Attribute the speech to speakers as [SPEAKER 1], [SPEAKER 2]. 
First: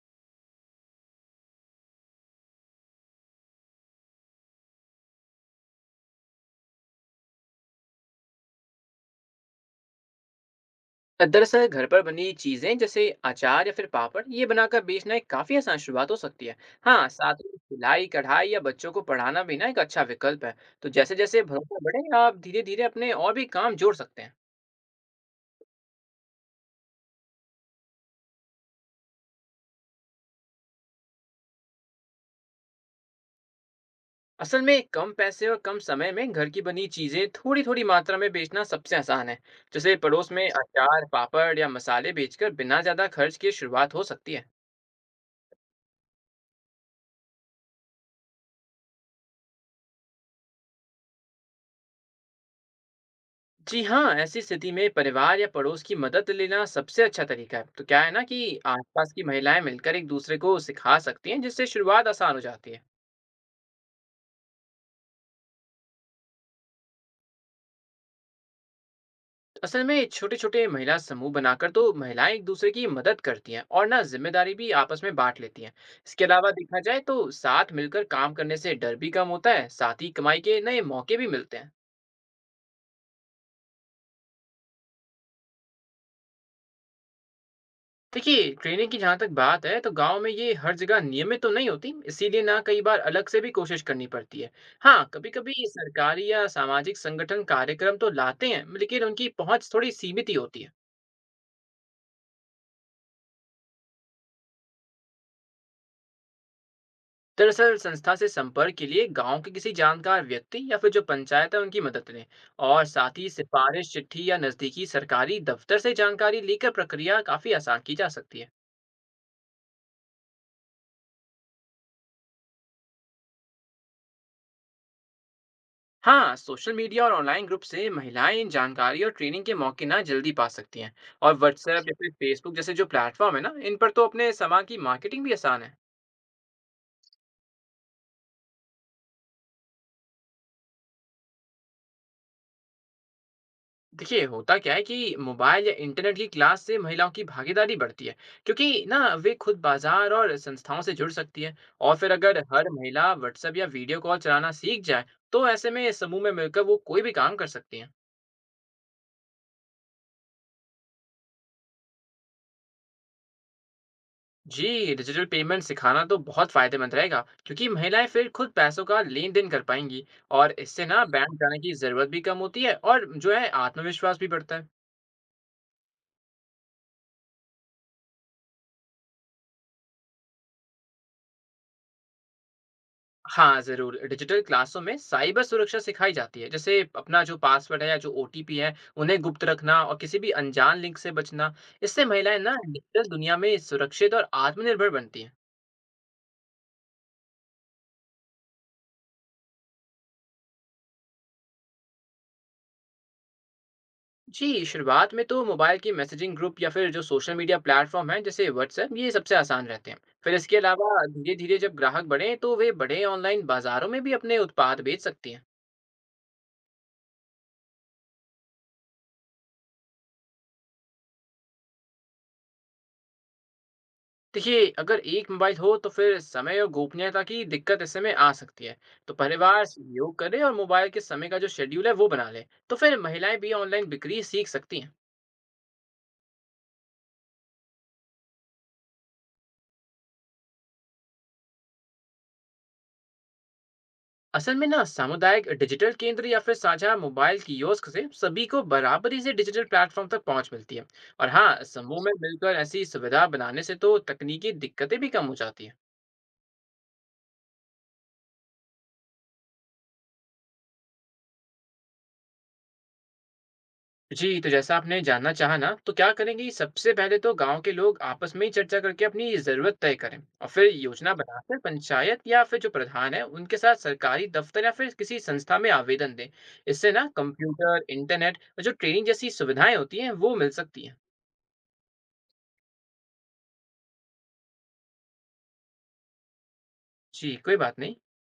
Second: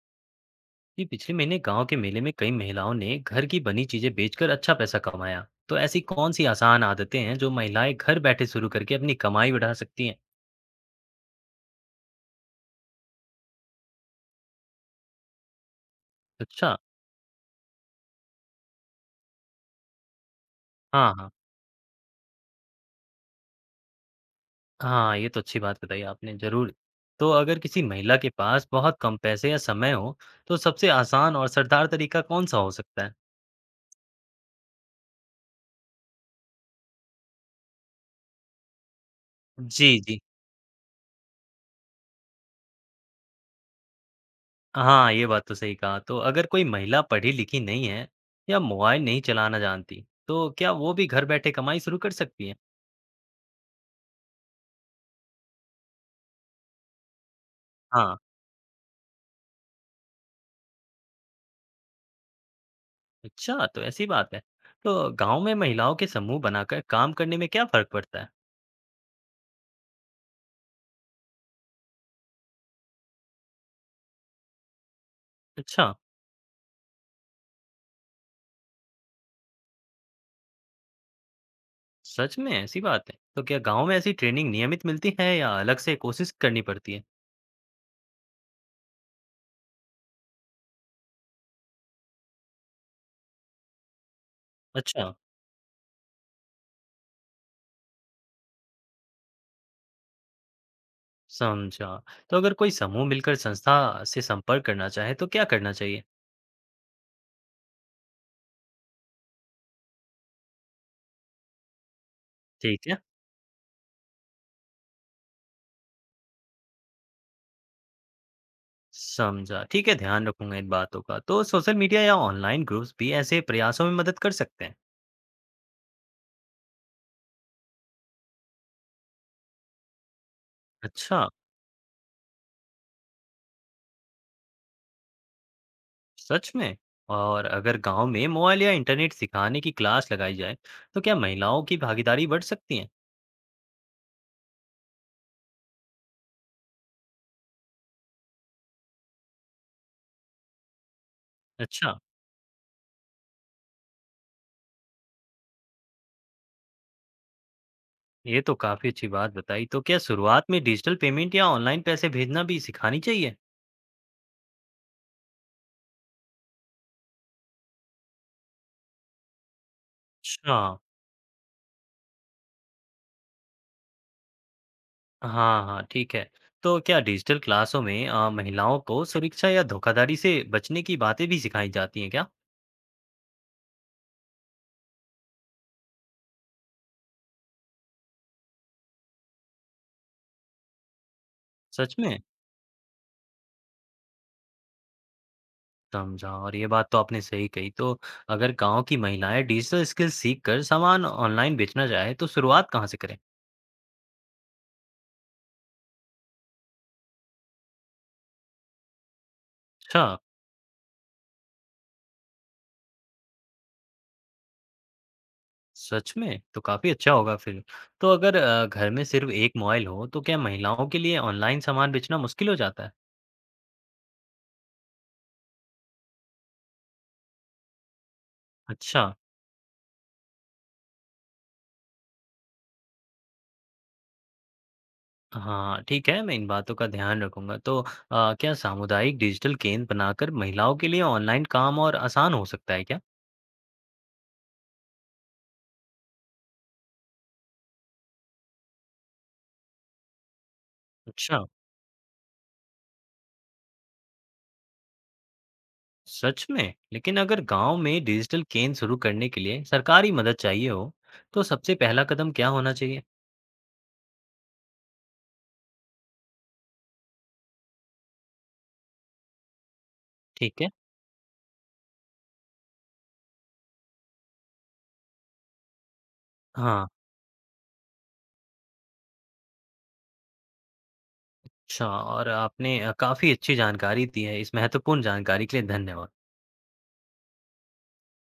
[SPEAKER 1] जी, पिछले महीने गांव के मेले में कई महिलाओं ने घर की बनी चीजें बेचकर अच्छा पैसा कमाया। तो ऐसी कौन सी आसान आदतें हैं जो महिलाएं घर बैठे शुरू करके अपनी कमाई बढ़ा सकती हैं?
[SPEAKER 2] तो दरअसल घर पर बनी चीजें जैसे अचार या फिर पापड़ ये बनाकर बेचना एक काफी आसान शुरुआत हो सकती है।
[SPEAKER 1] अच्छा।
[SPEAKER 2] हाँ, साथ में सिलाई कढ़ाई या बच्चों को पढ़ाना भी ना एक अच्छा विकल्प है। तो
[SPEAKER 1] हाँ,
[SPEAKER 2] जैसे
[SPEAKER 1] हाँ,
[SPEAKER 2] जैसे भरोसा बढ़े आप धीरे धीरे अपने और भी काम जोड़ सकते हैं।
[SPEAKER 1] हाँ, ये तो अच्छी बात बताई आपने, जरूर। तो अगर किसी महिला के पास बहुत कम पैसे या समय हो, तो सबसे आसान और असरदार तरीका कौन सा हो सकता है?
[SPEAKER 2] असल में कम पैसे और कम समय में घर की बनी चीजें थोड़ी थोड़ी मात्रा में बेचना सबसे आसान है।
[SPEAKER 1] जी,
[SPEAKER 2] जैसे
[SPEAKER 1] जी,
[SPEAKER 2] पड़ोस में अचार पापड़ या मसाले बेचकर बिना ज्यादा खर्च किए शुरुआत हो सकती है।
[SPEAKER 1] हाँ, ये बात तो सही कहा। तो अगर कोई महिला पढ़ी लिखी नहीं है या मोबाइल नहीं चलाना जानती, तो क्या वो भी घर बैठे कमाई शुरू कर सकती है?
[SPEAKER 2] जी हाँ, ऐसी स्थिति में परिवार या पड़ोस की मदद लेना सबसे अच्छा तरीका है। तो क्या है
[SPEAKER 1] हाँ।
[SPEAKER 2] ना कि आसपास की महिलाएं मिलकर एक दूसरे को सिखा सकती हैं, जिससे शुरुआत आसान हो जाती है।
[SPEAKER 1] अच्छा, तो ऐसी बात है। तो गाँव में महिलाओं के समूह बनाकर काम करने में क्या फ़र्क पड़ता है?
[SPEAKER 2] असल में छोटे-छोटे महिला समूह बनाकर तो महिलाएं एक दूसरे की मदद करती हैं और ना जिम्मेदारी भी आपस में बांट लेती हैं।
[SPEAKER 1] अच्छा।
[SPEAKER 2] इसके अलावा देखा जाए तो साथ मिलकर काम करने से डर भी कम होता है, साथ ही कमाई के नए मौके भी मिलते हैं।
[SPEAKER 1] सच में ऐसी बात है। तो क्या गाँव में ऐसी ट्रेनिंग नियमित मिलती है या अलग से कोशिश करनी पड़ती है?
[SPEAKER 2] देखिए, ट्रेनिंग की जहाँ तक बात है तो गांव में ये हर जगह नियमित तो नहीं होती, इसीलिए ना कई बार अलग से भी कोशिश करनी पड़ती है। हाँ,
[SPEAKER 1] अच्छा।
[SPEAKER 2] कभी कभी सरकारी या सामाजिक संगठन कार्यक्रम तो लाते हैं, लेकिन उनकी पहुंच थोड़ी सीमित ही होती है।
[SPEAKER 1] समझा। तो अगर कोई समूह मिलकर संस्था से संपर्क करना चाहे तो क्या करना चाहिए?
[SPEAKER 2] दरअसल संस्था से संपर्क के लिए गांव के किसी जानकार व्यक्ति या फिर जो पंचायत है उनकी मदद लें। और
[SPEAKER 1] ठीक है।
[SPEAKER 2] साथ ही सिफारिश चिट्ठी या नजदीकी सरकारी दफ्तर से जानकारी लेकर प्रक्रिया काफी आसान की जा सकती है।
[SPEAKER 1] समझा। ठीक है, ध्यान रखूंगा इन बातों का। तो सोशल मीडिया या ऑनलाइन ग्रुप्स भी ऐसे प्रयासों में मदद कर सकते हैं?
[SPEAKER 2] हाँ, सोशल मीडिया और ऑनलाइन ग्रुप से महिलाएं इन जानकारी और ट्रेनिंग के मौके ना जल्दी पा सकती हैं।
[SPEAKER 1] अच्छा।
[SPEAKER 2] और व्हाट्सएप या फिर फेसबुक जैसे जो प्लेटफॉर्म है ना, इन पर तो अपने सामान की मार्केटिंग भी आसान है।
[SPEAKER 1] सच में। और अगर गांव में मोबाइल या इंटरनेट सिखाने की क्लास लगाई जाए तो क्या महिलाओं की भागीदारी बढ़ सकती है?
[SPEAKER 2] देखिए, होता क्या है कि मोबाइल या इंटरनेट की क्लास से महिलाओं की भागीदारी बढ़ती है, क्योंकि ना वे खुद बाजार और संस्थाओं से जुड़ सकती है। और
[SPEAKER 1] अच्छा।
[SPEAKER 2] फिर अगर हर महिला व्हाट्सएप या वीडियो कॉल चलाना सीख जाए तो ऐसे में समूह में मिलकर वो कोई भी काम कर सकती है।
[SPEAKER 1] ये तो काफी अच्छी बात बताई। तो क्या शुरुआत में डिजिटल पेमेंट या ऑनलाइन पैसे भेजना भी सिखानी चाहिए?
[SPEAKER 2] जी, डिजिटल पेमेंट सिखाना तो बहुत फ़ायदेमंद रहेगा, क्योंकि महिलाएं फिर खुद पैसों का लेन-देन कर पाएँगी। और
[SPEAKER 1] अच्छा।
[SPEAKER 2] इससे ना बैंक जाने की ज़रूरत भी कम होती है और जो है आत्मविश्वास भी बढ़ता है।
[SPEAKER 1] हाँ हाँ ठीक है। तो क्या डिजिटल क्लासों में महिलाओं को सुरक्षा या धोखाधड़ी से बचने की बातें भी सिखाई जाती हैं क्या?
[SPEAKER 2] हाँ, ज़रूर। डिजिटल क्लासों में साइबर सुरक्षा सिखाई जाती है, जैसे अपना जो पासवर्ड है या जो OTP है, उन्हें गुप्त रखना और किसी भी अनजान लिंक से बचना।
[SPEAKER 1] सच
[SPEAKER 2] इससे
[SPEAKER 1] में।
[SPEAKER 2] महिलाएं ना डिजिटल दुनिया में सुरक्षित और आत्मनिर्भर बनती हैं।
[SPEAKER 1] समझा। और ये बात तो आपने सही कही। तो अगर गांव की महिलाएं डिजिटल स्किल सीख कर सामान ऑनलाइन बेचना चाहे तो शुरुआत कहाँ से करें?
[SPEAKER 2] जी, शुरुआत में तो मोबाइल की मैसेजिंग ग्रुप या फिर जो सोशल मीडिया प्लेटफॉर्म हैं जैसे व्हाट्सएप ये सबसे आसान रहते हैं।
[SPEAKER 1] अच्छा।
[SPEAKER 2] फिर इसके अलावा धीरे-धीरे जब ग्राहक बढ़ें तो वे बड़े ऑनलाइन बाज़ारों में भी अपने उत्पाद बेच सकती हैं।
[SPEAKER 1] सच में? तो काफ़ी अच्छा होगा फिर। तो अगर घर में सिर्फ 1 मोबाइल हो तो क्या महिलाओं के लिए ऑनलाइन सामान बेचना मुश्किल हो जाता है?
[SPEAKER 2] देखिए, अगर एक मोबाइल हो तो फिर समय और गोपनीयता की दिक्कत ऐसे में आ सकती है।
[SPEAKER 1] अच्छा।
[SPEAKER 2] तो परिवार सहयोग करे और मोबाइल के समय का जो शेड्यूल है वो बना ले। तो फिर महिलाएं भी ऑनलाइन बिक्री सीख सकती हैं।
[SPEAKER 1] हाँ, ठीक है, मैं इन बातों का ध्यान रखूँगा। तो क्या सामुदायिक डिजिटल केंद्र बनाकर महिलाओं के लिए ऑनलाइन काम और आसान हो सकता है क्या?
[SPEAKER 2] असल में ना सामुदायिक डिजिटल केंद्र या फिर साझा मोबाइल कियोस्क से सभी को बराबरी से डिजिटल प्लेटफॉर्म तक पहुंच मिलती है। और
[SPEAKER 1] अच्छा।
[SPEAKER 2] हाँ, समूह में मिलकर ऐसी सुविधा बनाने से तो तकनीकी दिक्कतें भी कम हो जाती हैं।
[SPEAKER 1] सच में? लेकिन अगर गाँव में डिजिटल केंद्र शुरू करने के लिए सरकारी मदद चाहिए हो, तो सबसे पहला कदम क्या होना चाहिए?
[SPEAKER 2] जी, तो जैसा आपने जानना चाहा ना, तो क्या करेंगे, सबसे पहले तो गांव के लोग आपस में ही चर्चा करके अपनी ज़रूरत तय करें और
[SPEAKER 1] ठीक
[SPEAKER 2] फिर
[SPEAKER 1] है।
[SPEAKER 2] योजना बनाकर पंचायत या फिर जो प्रधान है उनके साथ सरकारी दफ्तर या फिर किसी संस्था में आवेदन दें।
[SPEAKER 1] हाँ,
[SPEAKER 2] इससे ना कंप्यूटर इंटरनेट और जो ट्रेनिंग जैसी सुविधाएं होती हैं वो मिल सकती हैं।
[SPEAKER 1] अच्छा। और आपने काफ़ी अच्छी जानकारी दी है। इस महत्वपूर्ण जानकारी के लिए धन्यवाद।
[SPEAKER 2] जी, कोई बात नहीं।